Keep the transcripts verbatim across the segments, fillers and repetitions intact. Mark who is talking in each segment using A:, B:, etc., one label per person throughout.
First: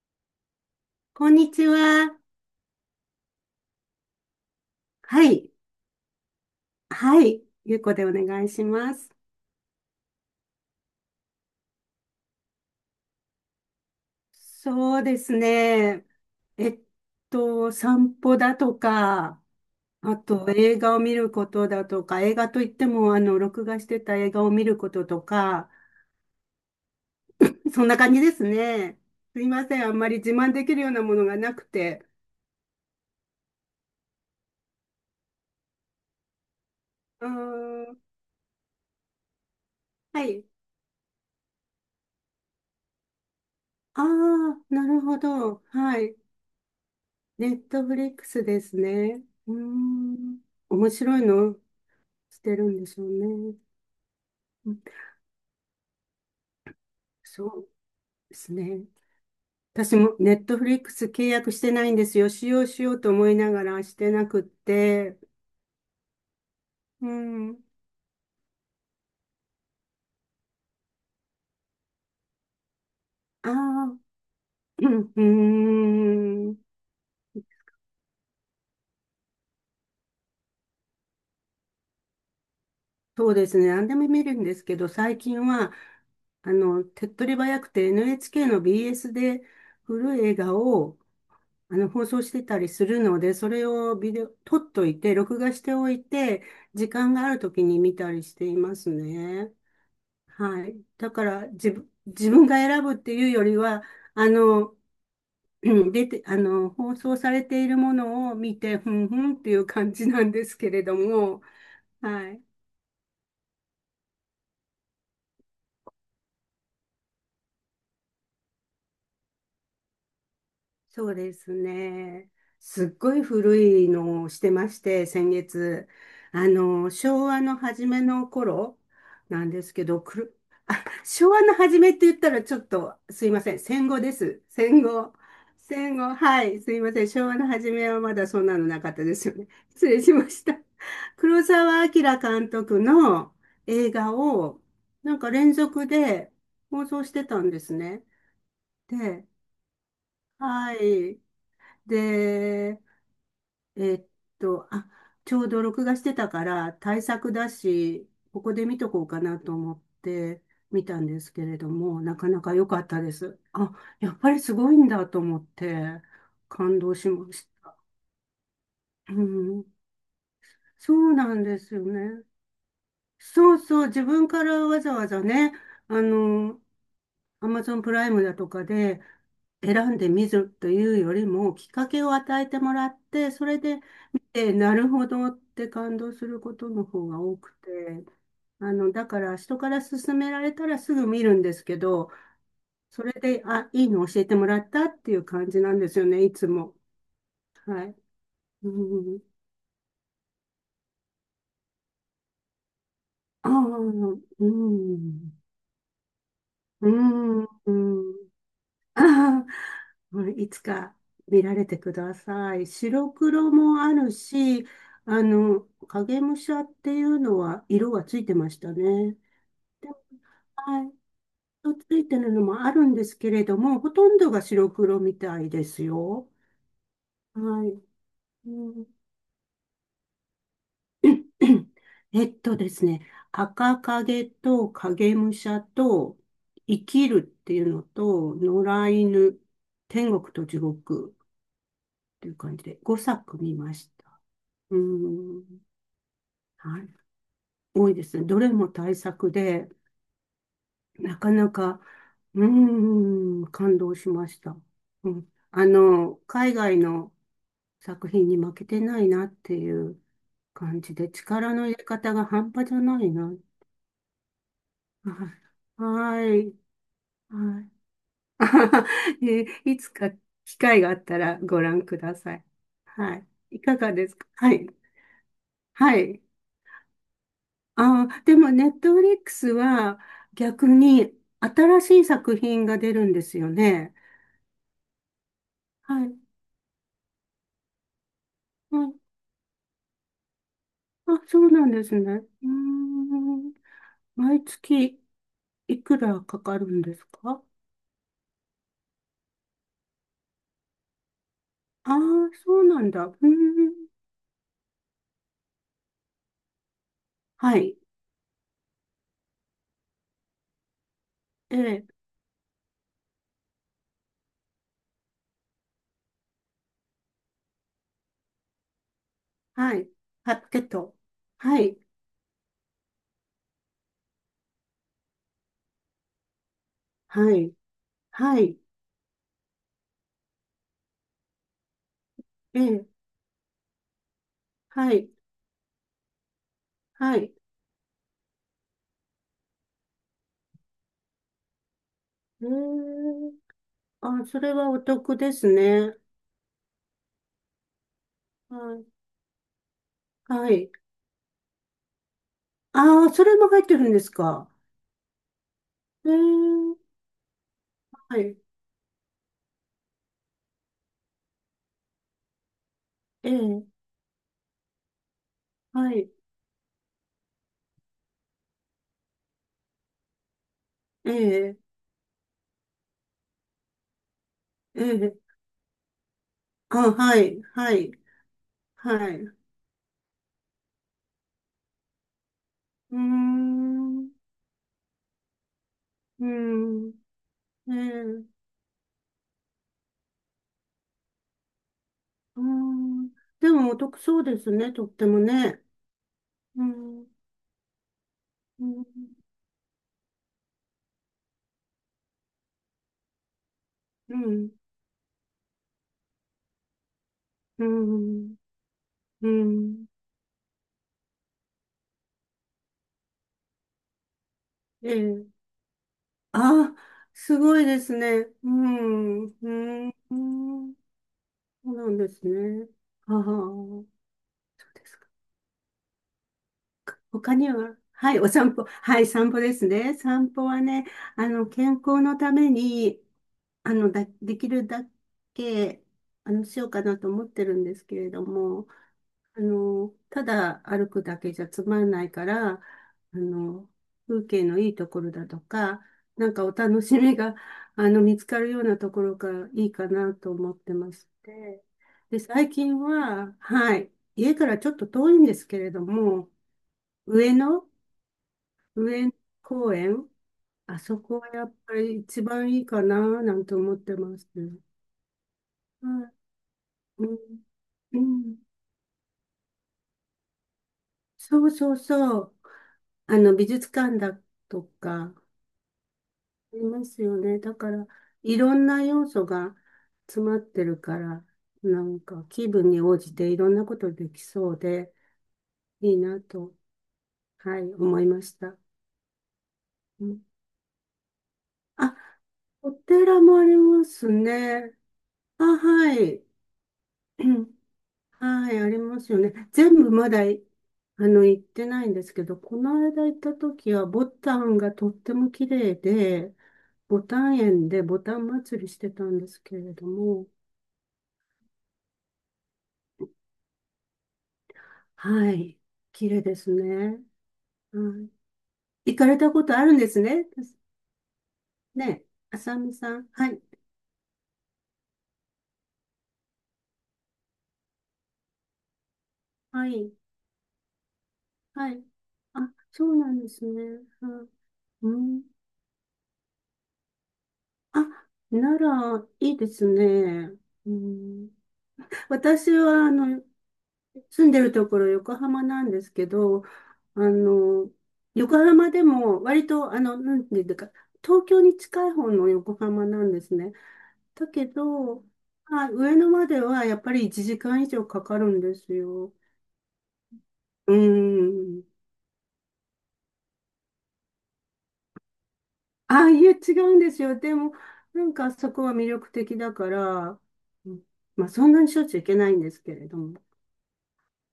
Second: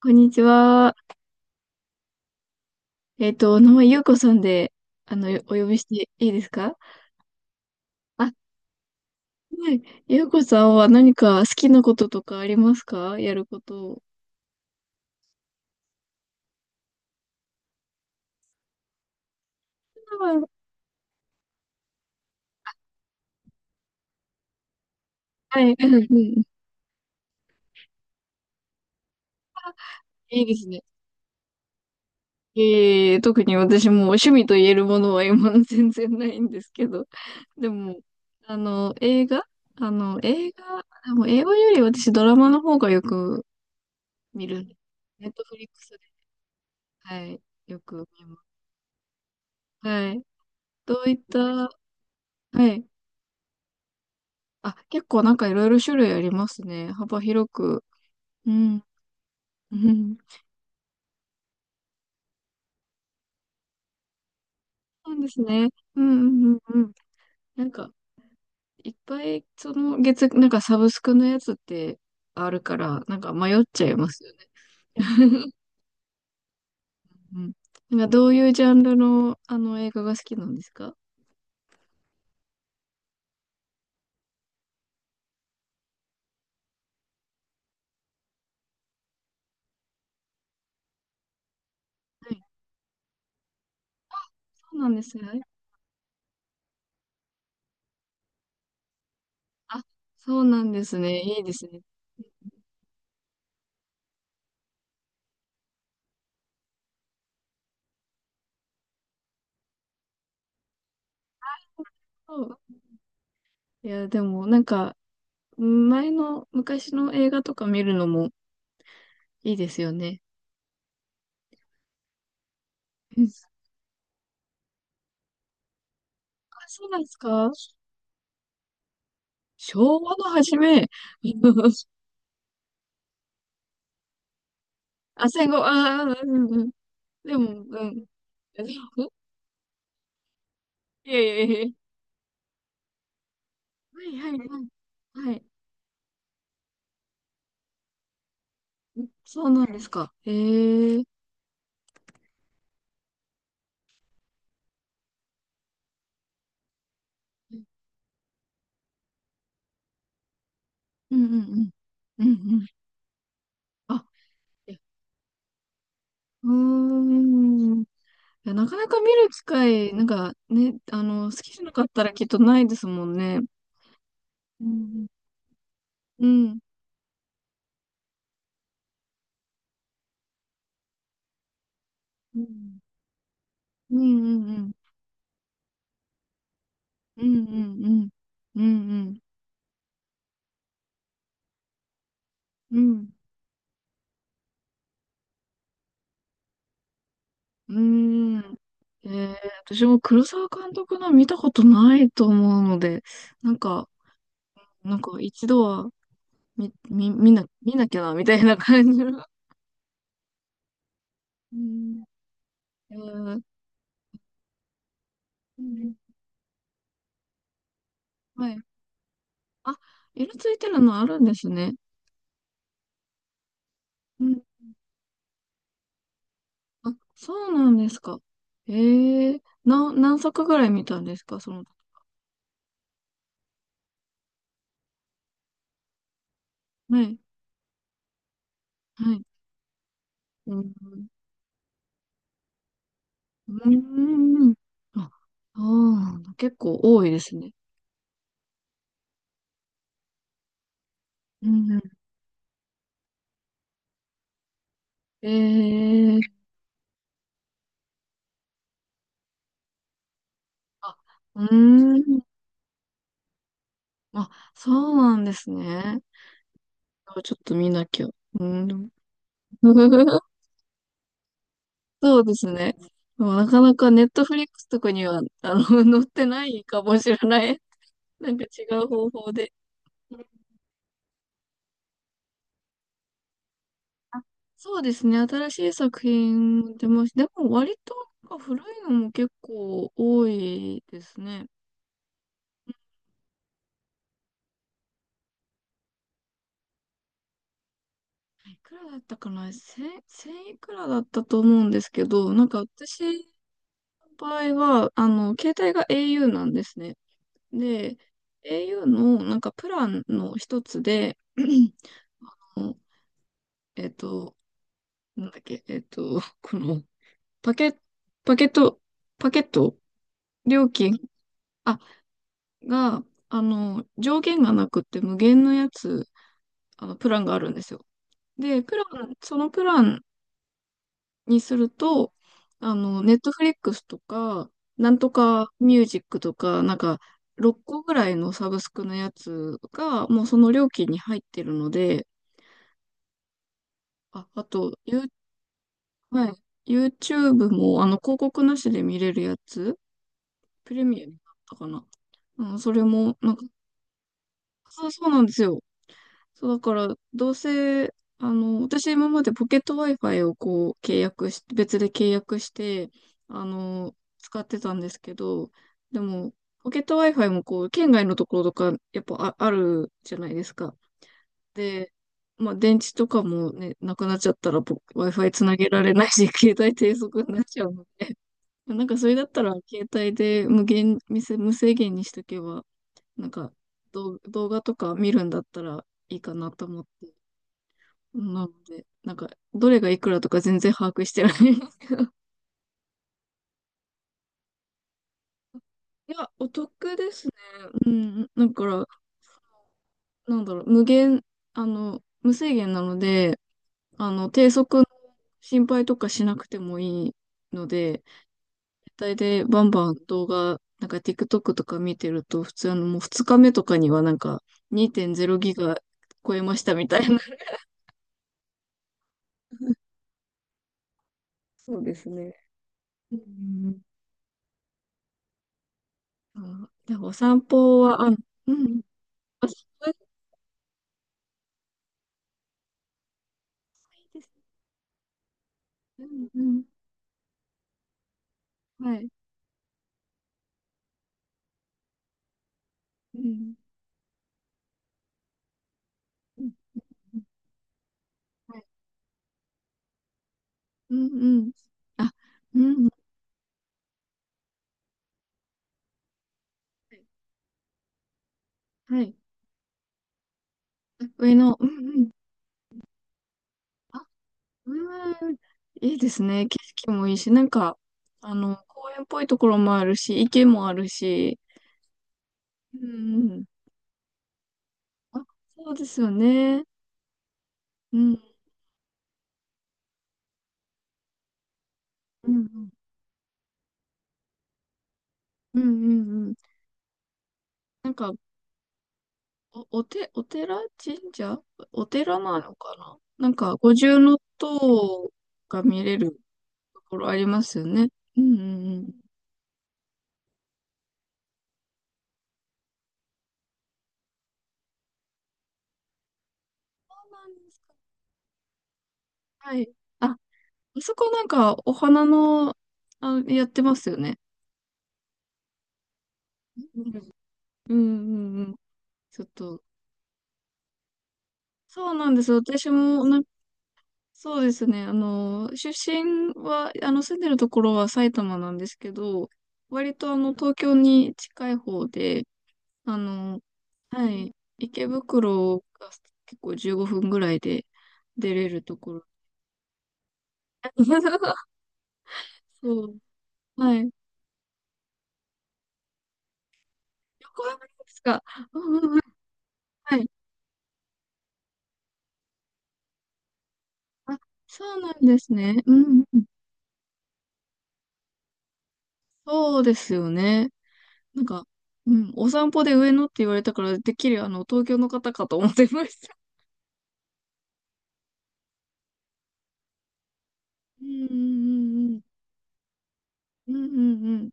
A: こんにちは。
B: こんにちは。
A: えっと、お名前、ゆうこさんで、あ
B: は
A: の、よ
B: い。
A: お呼びしていいですか？
B: はい。ゆうこでお
A: あ、は
B: 願いします。
A: い。ゆうこさんは何か好きなこととかありますか？やること。
B: そうですね。えっと、散歩だとか、あ
A: うん。
B: と映画を見ることだとか、映画といっても、あの、録画してた映画を見ることと
A: は
B: か、
A: い。うんうん。
B: そんな感じですね。すいません。あんまり自
A: いい
B: 慢
A: で
B: で
A: す
B: き
A: ね。
B: るようなものがなくて。
A: えー、特に私も趣味と言えるものは今の 全然ないんですけど。
B: う
A: で
B: ー
A: も、
B: ん。
A: あの、映画あの、
B: はい。
A: 映画、でも映画より私ドラマの方がよく
B: あ
A: 見
B: あ、
A: る。
B: なるほ
A: ネットフ
B: ど。
A: リックスで、
B: はい。
A: はい、
B: ネッ
A: よ
B: トフ
A: く
B: リッ
A: 見
B: ク
A: ます。
B: スですね。うー
A: はい。
B: ん。面
A: どうい
B: 白
A: っ
B: い
A: た、
B: の
A: は
B: してるん
A: い。
B: でしょうね。
A: あ、結構なんかいろいろ種類ありますね。幅
B: そ
A: 広
B: う
A: く。
B: で
A: う
B: す
A: ん。
B: ね。
A: う
B: 私も
A: ん。
B: ネットフリックス契約してないんですよ。使用しようと思いながらしてなくっ
A: そ
B: て。
A: うですね。うんうんうんうん。
B: うん。
A: なんか、いっぱい、その月、なんかサブスクのやつってあるから、なんか
B: あ
A: 迷っちゃい
B: あ、
A: ますよね。
B: う ん、うーん。
A: うん。なんかどういうジャンルの、あの映画が好きなんですか？
B: そうですね。何でも見るんですけど、最近は、あの、手っ取り早くて エヌエイチケー の ビーエス で古い映画をあの放送し
A: はい。
B: てたりするので、それをビデオ、撮っ
A: そう
B: と
A: なん
B: い
A: で
B: て、
A: す
B: 録
A: ね。
B: 画しておいて、時間がある時に見たりしていますね。
A: あ、そうな
B: は
A: ん
B: い。
A: です
B: だ
A: ね。
B: か
A: いい
B: ら、
A: です
B: 自
A: ね。
B: 分、自分が選ぶっていうよりは、あの、うん出て、あの、放送されているものを見て、ふんふんっていう感じなんですけれども、はい。
A: そう。いや、でもなんか、前の昔の映画とか見るのもいいですよね。
B: そうですね。すっご
A: う
B: い
A: ん。
B: 古いのをしてまして、先月。あ
A: あ、そう
B: の、
A: なんです
B: 昭和
A: か？
B: の初めの頃なんですけ
A: 昭
B: ど、
A: 和
B: く
A: の
B: る、
A: 初
B: あ、
A: め、
B: 昭和の初めって言ったらちょっと、すいません。戦後です。戦後。
A: あ、戦後、
B: 戦
A: ああ、
B: 後。
A: うん
B: は
A: うん
B: い。
A: うん。
B: すいません。昭
A: で
B: 和の
A: も、
B: 初
A: う
B: めは
A: ん。
B: まだそんなのなかった ですよね。失礼しました。
A: いやいや
B: 黒
A: いや。
B: 澤明監督の映
A: は
B: 画
A: いはいは
B: を、なん
A: い。
B: か
A: はい。
B: 連続で放送してたんですね。で、
A: そうなんですか。
B: は
A: へえ。う
B: い。で、えーっと、あ、ちょうど録画してたから対策だ
A: ん
B: し、ここで見とこうかなと思って見たん
A: う
B: で
A: ん
B: す
A: う
B: けれど
A: ん。
B: も、な
A: う
B: か
A: んう
B: なか良
A: ん。
B: かったです。あ、
A: あ、
B: やっぱりすご
A: い
B: い
A: や。
B: んだと思って
A: う
B: 感動しまし
A: ー
B: た。
A: ん。いや、なかなか
B: う
A: 見る機
B: ん、
A: 会、なんかね、
B: そ
A: あ
B: う
A: の、
B: な
A: 好
B: ん
A: き
B: で
A: じゃな
B: す
A: か
B: よ
A: ったら
B: ね。
A: きっとないですもんね。
B: そうそう、自分から
A: う
B: わざ
A: ん。
B: わざね、あ
A: うん。
B: の、アマゾンプライムだとかで選んでみるというよりも、きっかけを
A: う
B: 与
A: ん。
B: えてもらって、それで
A: うん
B: 見
A: う
B: て、
A: んうん。
B: なるほどって感動することの方が
A: うん
B: 多
A: う
B: く
A: んう
B: て、
A: ん。う
B: あ
A: ん
B: の、だ
A: う
B: か
A: ん。
B: ら人から勧められたらすぐ見るんですけど、
A: う
B: そ
A: ん。
B: れで、あ、いいの教えてもらったっていう感じなんですよね、いつも。
A: う
B: はい。
A: ーん。
B: う
A: え
B: ん。
A: ー、私も黒沢監督の見たことないと思うので、
B: あ
A: なん
B: あ、
A: か、
B: うん。
A: なんか一度は見、
B: う
A: み見
B: ん。う
A: な、
B: ん。
A: 見なきゃな、み たいな感じの。
B: あーうんいつか見ら
A: う
B: れてく
A: ん。
B: ださい。
A: え
B: 白
A: ー、
B: 黒もあるし、あの、
A: うん。
B: 影武者っていうのは色がついてま
A: は
B: し
A: い。
B: たね。
A: あ、
B: で、
A: 色ついてる
B: はい、
A: のあるんですね。
B: とついてるのもあるんですけれども、ほとん
A: う
B: ど
A: ん。
B: が白黒みたいですよ。
A: あ、そう
B: は
A: なん
B: い。
A: ですか。
B: う
A: え
B: ん
A: ー、な、何作ぐらい見たんですか、その。
B: えっとですね、赤影と影武者と生
A: は
B: き
A: い。
B: るっていうのと野良
A: はい。
B: 犬、天国と
A: う
B: 地
A: ん。
B: 獄っていう感じでごさく
A: う
B: 見ま
A: ー
B: した。
A: ん。
B: う
A: あ、
B: ん。
A: そうなんだ。結
B: は
A: 構
B: い。
A: 多いですね。
B: 多いですね。どれも対策で、なか
A: う
B: な
A: ん。
B: か、うーん、感動しました。う
A: え
B: ん。あの、
A: ー。
B: 海外の作品に負けてないなっていう感じ
A: あ、
B: で、
A: う
B: 力の入れ方
A: ーん。
B: が半端じゃないな。
A: あ、そうなんで
B: は
A: す
B: い。
A: ね。
B: はい。
A: ちょっと
B: は
A: 見
B: い。
A: なきゃ。うー
B: あはは
A: ん。
B: えいつか 機会があったらご覧くだ
A: そうで
B: さい。
A: すね。
B: は
A: で
B: い。
A: もなか
B: い
A: な
B: か
A: か
B: が
A: ネ
B: で
A: ッ
B: す
A: ト
B: か？
A: フリッ
B: は
A: ク
B: い。
A: スとかには、あの、
B: は
A: 載っ
B: い。
A: てないかもしれない。
B: ああ、
A: なん
B: で
A: か
B: も、
A: 違
B: ネッ
A: う
B: トフ
A: 方
B: リック
A: 法
B: ス
A: で。
B: は逆に新しい作品が出るんですよね。
A: あ、そうですね。新しい作
B: はい。
A: 品も出ました。でも割となんか古い
B: は
A: の
B: い。
A: も結構多いです
B: あ、そ
A: ね。
B: うなんですね。うーん。毎月いくらかかるんですか？
A: いくらだったかな。千、千いくらだったと思うんです
B: ああー、
A: けど、なんか
B: そうなん
A: 私
B: だ。うーん。
A: の場合は、あの、携帯が au なんですね。
B: はい。
A: で、au のをなんかプランの一つで、
B: ええ、
A: あのえっと、なんだっけ、えっと、このパケ、パケット、パケッ
B: は
A: ト、
B: い。パッケ
A: 料
B: ット。
A: 金、
B: は
A: あ、
B: い。
A: が、あの、上限がなくって無限のやつ、あの、プラン
B: は
A: がある
B: い。
A: んですよ。
B: はい。
A: で、プラン、そのプランにすると、
B: え
A: あ
B: え、
A: の、ネットフリックスとか、な
B: は
A: ん
B: い。
A: とかミュージックとか、なんか、
B: はい。
A: ろっこぐらいのサブスクのやつが、もうその料金に入ってるので、
B: ええ、あ、
A: あ、
B: そ
A: あ
B: れは
A: と、
B: お
A: ユー、
B: 得ですね。
A: はい、YouTube も、あの、広告なし
B: は
A: で
B: い。
A: 見れるやつ、
B: はい。
A: プレミアムだったかな。うん、それ
B: ああ、
A: も、
B: そ
A: な
B: れ
A: んか、
B: も入ってるんですか？
A: そうそうなんですよ。
B: えー、
A: そう、だから、どうせ、
B: は
A: あ
B: い、
A: の、私今までポケット Wi-Fi をこう、契約し、別で契約して、
B: え
A: あ
B: ー、
A: の、使ってたんですけど、
B: は
A: で
B: い、
A: も、ポケット Wi-Fi もこう、県外のところとか、やっぱあ、あるじゃないですか。
B: えー、
A: で、まあ、電池とかもね、なくなっちゃったら、ぼ
B: えー、
A: Wi-Fi つなげられないし、携帯
B: あ、
A: 低
B: は
A: 速に
B: い、
A: なっちゃう
B: は
A: の
B: い、
A: で、なんかそ
B: は
A: れ
B: い。
A: だっ
B: う
A: たら、携帯で無限、無制無制限にしとけば、
B: ー
A: なんか
B: ん、う
A: 動、動画とか見るんだったらいい
B: ー
A: かなと思っ
B: ん、
A: て、
B: え
A: な
B: ー、
A: ので、なんか、どれがいくらとか全然把握してないんですけど。い
B: うーん。でもお得そうですね、とってもね。
A: や、お
B: う
A: 得
B: ん、
A: ですね。うん、だ
B: う
A: から、
B: ん、
A: なんだろう、無限、あの、無制限なので、あ
B: う
A: の、低
B: ん、
A: 速の心配とかしなくてもいい
B: う
A: ので、
B: ん、
A: 体
B: う
A: でバン
B: ん、
A: バン動画、なんか TikTok とか見てると、普通あのもうふつかめとかにはなんか
B: えー、
A: にーてんれいギガ超えました
B: あ、
A: みたいな。
B: す ごいですね。うん、うん、うんそう
A: そう
B: な
A: で
B: ん
A: す
B: です
A: ね。
B: ね。あ
A: う
B: あ、
A: ん。
B: です
A: あ、でもお
B: 他
A: 散
B: には、
A: 歩は、あ、
B: はい、お
A: う
B: 散歩、
A: ん。
B: はい、散歩
A: あ、
B: で
A: そ
B: す
A: うです。
B: ね。散歩はね、あの、健康のために、あの、だ、
A: いいです
B: できるだけ、
A: ね。
B: あ
A: う
B: の、し
A: ん、
B: ようかなと思ってるんですけれども、
A: うん。はい。
B: あの、ただ歩くだけじゃつまんないから、あ
A: うん。
B: の、風景のいいところだとか、なん
A: う
B: か
A: ん。
B: お楽しみが、あの、見つかる
A: は
B: よ
A: い。
B: うなところがいいかなと思ってま
A: う
B: し
A: ん、うん。
B: て。
A: あ、
B: で、最
A: う
B: 近
A: ん。
B: は、はい、家からちょっと遠いんですけれども、
A: はい
B: 上野
A: は
B: 上野
A: い。
B: 公園、あそこは
A: 上
B: やっ
A: の、うんう
B: ぱり
A: ん。
B: 一番いいかななんて思って
A: あ、
B: ますね。
A: うん。
B: は
A: いいで
B: い
A: すね。景色
B: う
A: もいいし、
B: ん、
A: なんか、
B: う
A: あ
B: ん、
A: の、公園っぽいところもあるし、池もあるし、
B: そうそうそう。
A: う
B: あ
A: んう
B: の、
A: ん。
B: 美術館だとか、あ
A: あ、そうですよ
B: り
A: ね。
B: ますよね。だから、
A: うん、
B: いろんな要素が詰まってるから、なんか
A: うん、う
B: 気
A: ん、
B: 分に応じていろんなことできそうで、
A: うん、う
B: いいな
A: んうん。
B: と、はい、
A: なん
B: 思い
A: か、
B: ました。
A: お、お
B: う
A: て、
B: ん
A: お寺神社お
B: あ、
A: 寺なの
B: お
A: かな、
B: 寺
A: なん
B: もあ
A: か、
B: り
A: 五
B: ま
A: 重
B: すね。
A: 塔
B: あ、
A: が見
B: は
A: れる
B: い。
A: ところありま すよね。うん、うん、
B: はい、あり
A: うん。そ
B: ますよね。全部まだい、あの、行ってないんですけど、この間行った時は、ボタンがとっても綺麗で、ボ
A: うな
B: タ
A: ん
B: ン
A: です
B: 園
A: か。
B: でボタン祭りしてたんです
A: は
B: け
A: い。
B: れど
A: あ、あ
B: も、
A: そこなんか、お花の、あ、やってますよね。
B: はい、綺麗です
A: う
B: ね。
A: ん、うん、う
B: は
A: ん。うん。
B: い、行かれ
A: ちょっ
B: たこと
A: と、
B: あるんですね。
A: そう
B: ね、
A: なんですよ。
B: あさ
A: 私
B: みさ
A: も
B: ん。はい、
A: そうですね。あの、出身は、あの、住んでるところは埼玉なんですけど、
B: はい、
A: 割とあの、東京に近い
B: はい。
A: 方で、
B: あ、そう
A: あ
B: なんで
A: の、
B: すね。
A: は
B: はい
A: い、池
B: うん
A: 袋が結構じゅうごふんぐらいで
B: あ、
A: 出れ
B: な
A: るところ。
B: ら、いいですね。うん 私
A: そ
B: は、あ
A: う。
B: の、
A: はい。
B: 住んでるところ横浜なんですけど、あ
A: 横浜で
B: の、
A: すか。
B: 横
A: う
B: 浜
A: ん
B: で
A: うんうん。
B: も割と、あ
A: は
B: の、
A: い。
B: なんていうか、東京に近い方の横浜なんですね。
A: あ、
B: だけ
A: そうなん
B: ど、
A: ですね。
B: まあ、
A: う
B: 上
A: ん
B: 野
A: うん。
B: まではやっぱりいちじかん以上かかるんですよ。
A: そうですよね。
B: う
A: なんか、
B: ーん。
A: うん、お散歩で上野って言われたから、てっきりあの、東京の方かと思ってまし
B: ああ、
A: た。
B: いや、違うんですよ。でも、なんかそこは魅力的だから、うん
A: うんうん
B: まあ、そんなにし
A: う
B: ょ
A: ん
B: っ
A: う
B: ちゅう
A: ん。
B: 行けないんですけれども。
A: うんうんうん。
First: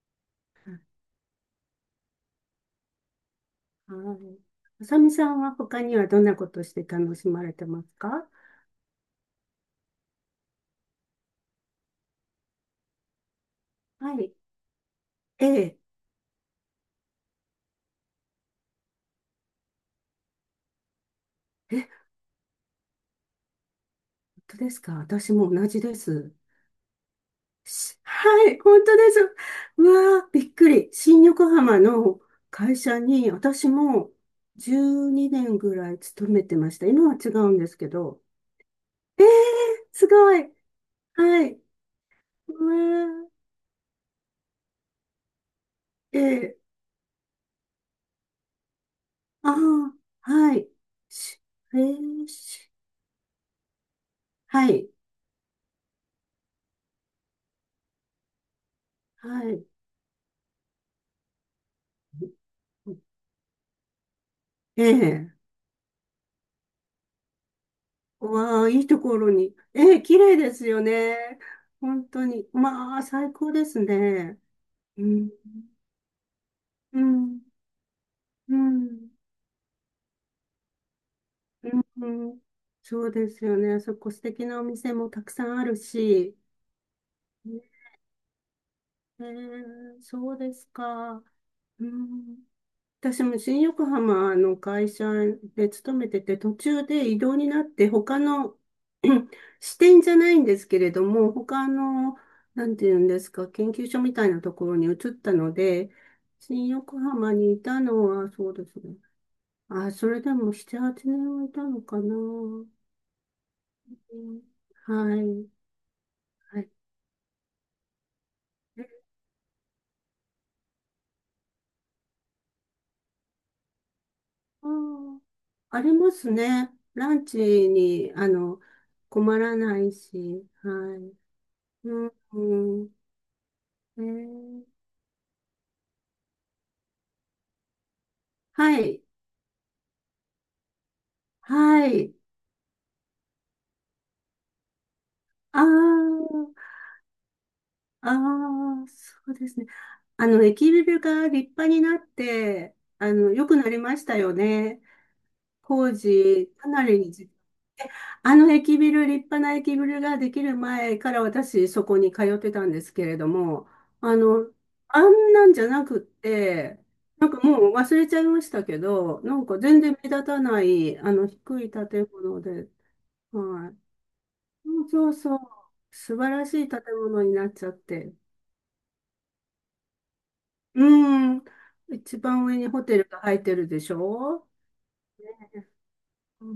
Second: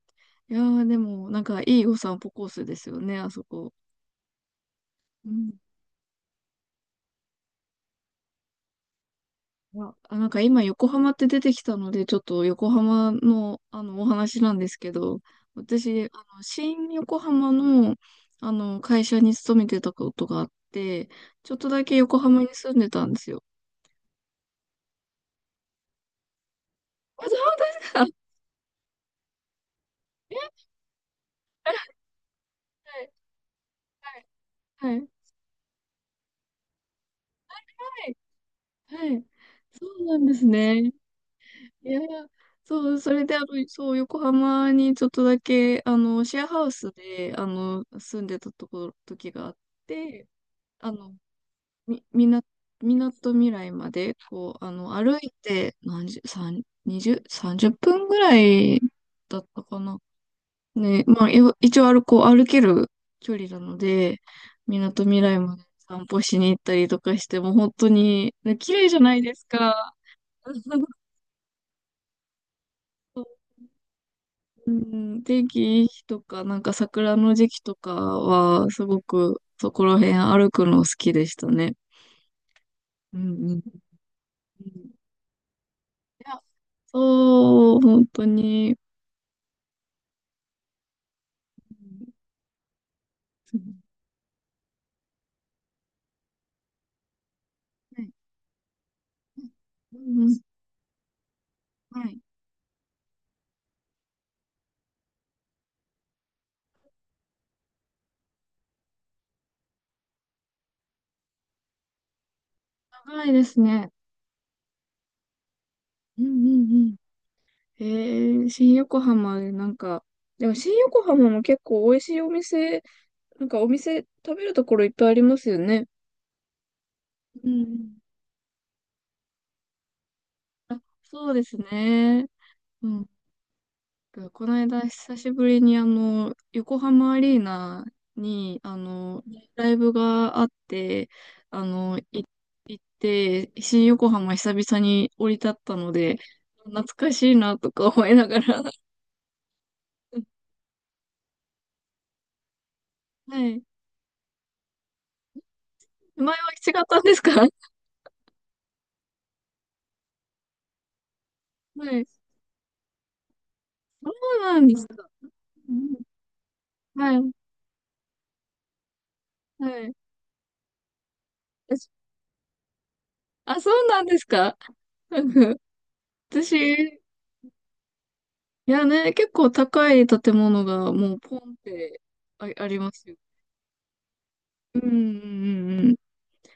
A: いやー、でも、なんか、いいお散歩コースですよね、あそこ。
B: はい。あさみさ
A: う
B: ん
A: ん。
B: は他にはどんなことして楽しまれてますか？
A: いやあ、なんか今、横浜って出てきたので、ちょっと横浜の、あの、お
B: はい。
A: 話なんですけど、
B: ええ。
A: 私、あの、新横浜の、あの、会社に勤めてたことがあって、ちょっとだ
B: え
A: け横浜に住んでたんですよ。
B: 当ですか？私も同じです。
A: あ、そうです
B: し
A: か。
B: はい、本当です。うわー、びっくり。新横 浜
A: は
B: の会社
A: い、
B: に私も
A: はい、はい、
B: じゅうにねんぐらい勤めてました。今は違うんです
A: は
B: け
A: い。
B: ど。
A: は
B: え
A: い。
B: ー、
A: そう
B: す
A: なんで
B: ご
A: す
B: い。
A: ね。
B: はい。
A: いやいや、
B: う
A: そう、それ
B: わ
A: で、あの、そう、横浜にちょっとだけ、あ
B: ー、え
A: の、シェア
B: ー、
A: ハウスで、あの、住んでたところ、時があ
B: あ
A: っ
B: ー、
A: て、
B: はい。
A: あの、
B: しえ
A: み、み
B: ー、
A: な、
B: し
A: みなとみらいまで、こう、
B: は
A: あ
B: い、
A: の、歩いて、何十、三、二十、さんじゅっぷんぐらいだっ
B: は
A: た
B: い。
A: かな。ね、まあ、よ一応歩こう、歩ける距離なので、み
B: え
A: なとみらい
B: え、
A: まで散歩しに行ったりとかして、もう本当に、ね、
B: わあ、
A: 綺
B: いい
A: 麗じゃ
B: と
A: な
B: こ
A: い
B: ろ
A: です
B: に。
A: か。
B: ええ、綺麗ですよ ね。本当に。まあ、最高ですね。
A: う
B: う
A: ん、
B: ん、
A: 天気いい日とか、なんか
B: う
A: 桜の
B: ん、
A: 時期とか
B: う
A: は、すご
B: ん、
A: くそこら辺歩くの好きでした
B: う
A: ね。
B: ん、うんそう
A: う
B: です
A: んう
B: よ
A: ん。
B: ね。そこ素敵なお
A: うん。
B: 店もたくさんある
A: い
B: し。
A: や、
B: ね
A: そう、本当に。
B: えーそうですか。うん、私も
A: う
B: 新
A: ん。
B: 横浜の会社で勤めてて、途中で異動になって、
A: はい。
B: 他の 支
A: う
B: 店じゃ
A: んう
B: ない
A: ん、
B: んですけれども、他
A: は
B: の、
A: い。
B: なんていうんですか、研究所みたいなところに移ったので、新横浜にいたのは、そうですね。あ、それでもなな、はちねんはいたのかな。う
A: 長いですね。
B: んはい。
A: うんう
B: はい。
A: んうん。えー、新
B: え
A: 横浜でなんか、でも新横浜も結構美味しいお店、なんかお店食べると
B: あ
A: ころいっぱいあ
B: ー、
A: りますよ
B: あ
A: ね。
B: りますね。ランチ
A: うんうん。
B: に、あの、困らないし。は
A: あ、
B: い。
A: そうです
B: うん、
A: ね。
B: う
A: う
B: ん
A: ん。
B: え
A: この
B: ー
A: 間久しぶりにあの、横浜アリーナに、あ
B: はい。
A: の、ライブがあって、あ
B: は
A: の、
B: い。
A: い行って、新横浜久々に降り立っ
B: あ
A: たので、
B: あ、
A: 懐かしいなとか思
B: あ
A: いながら。
B: あ、そうですね。あ の、駅ビルが立派になって、あの、
A: は
B: 良く
A: い。
B: なりましたよね。工
A: 前は
B: 事、か
A: 違っ
B: な
A: たん
B: り
A: です
B: 時
A: か？ は
B: あの駅ビル、立派な駅ビルができる前から私そこ
A: い。
B: に通ってたんですけれども、
A: そ
B: あ
A: う
B: の、
A: なんです
B: あ
A: か。
B: んなんじゃ
A: う
B: な
A: ん。
B: くって、
A: は
B: なん
A: い。
B: かもう忘れちゃいましたけど、なんか
A: は
B: 全然
A: い。
B: 目立たない、あの低い建物で、
A: あ、
B: は
A: そ
B: い。
A: うなんですか。
B: そうそう
A: なん
B: そう、
A: か
B: 素晴らしい建
A: 私、
B: 物になっちゃって。
A: いやね、結構高い建物がもう
B: う
A: ポ
B: ん、
A: ンって、
B: 一番
A: あ、
B: 上
A: あ
B: に
A: り
B: ホ
A: ま
B: テ
A: す
B: ル
A: よね。
B: が入ってるでしょ
A: うんうん
B: ね。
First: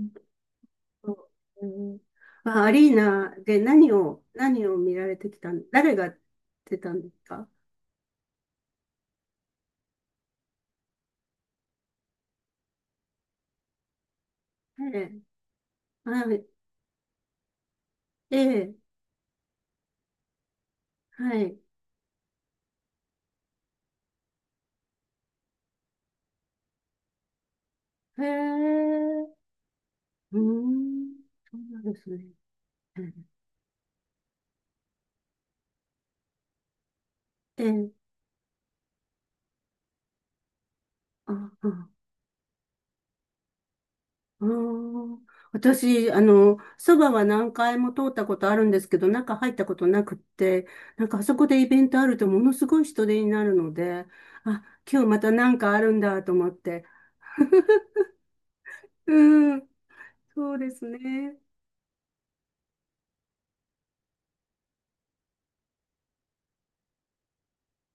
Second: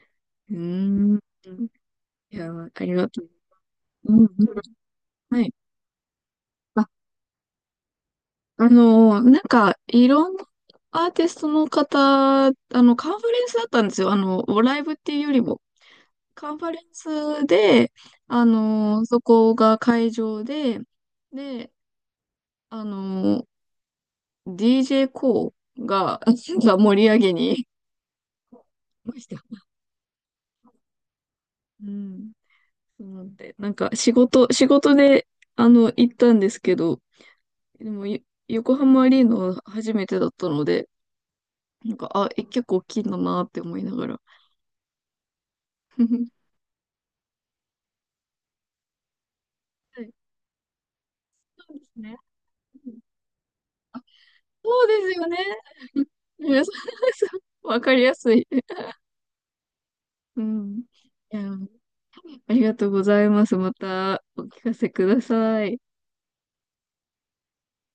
A: うんうん。う
B: そ
A: ーん。
B: う、うん、
A: いや、
B: まあ、
A: わ
B: ア
A: かり
B: リー
A: ます。
B: ナで何
A: うん
B: を、
A: うん。
B: 何を見られてき
A: はい。
B: たん、誰が出
A: あ、
B: たんですか？
A: あのーなんか、いろんなアーティストの方、あの、カンファレンスだったんですよ。あの、ライ
B: え
A: ブっていう
B: え、
A: よりも。
B: はい、
A: カンファレンスで、
B: え
A: あ
B: え、
A: のーそこが会場で、
B: はい、
A: で、あのー ディージェー コーが、が盛り上げに、
B: へ
A: まし
B: え。
A: た。
B: うん、そうなん
A: う
B: ですね。
A: ん。
B: え
A: そうなんで、なんか仕事、仕事で、あの、行ったんですけど、
B: え、
A: で
B: ええ
A: も、よ横浜アリーナは初めてだったので、
B: あ、あ、
A: なんか、あ、え、結構大きいんだなって思いながら。
B: あー、私、あ の、そばは何回も通ったことあるんですけど、中入ったこと
A: は
B: な
A: い。
B: くって、なんかあそこでイ
A: そう
B: ベ
A: で
B: ン
A: す
B: トあ
A: ね。
B: るとものすごい
A: うん。
B: 人手になるので、あ、
A: そう
B: 今日
A: です
B: ま
A: よ
B: た
A: ね。
B: なんかあるん だと思っ
A: うん。そ
B: て、
A: うそう。 わかりやすい。
B: うん
A: う
B: そうで
A: ん。
B: す
A: い
B: ね。
A: や、ありがとうございます。またお聞かせください。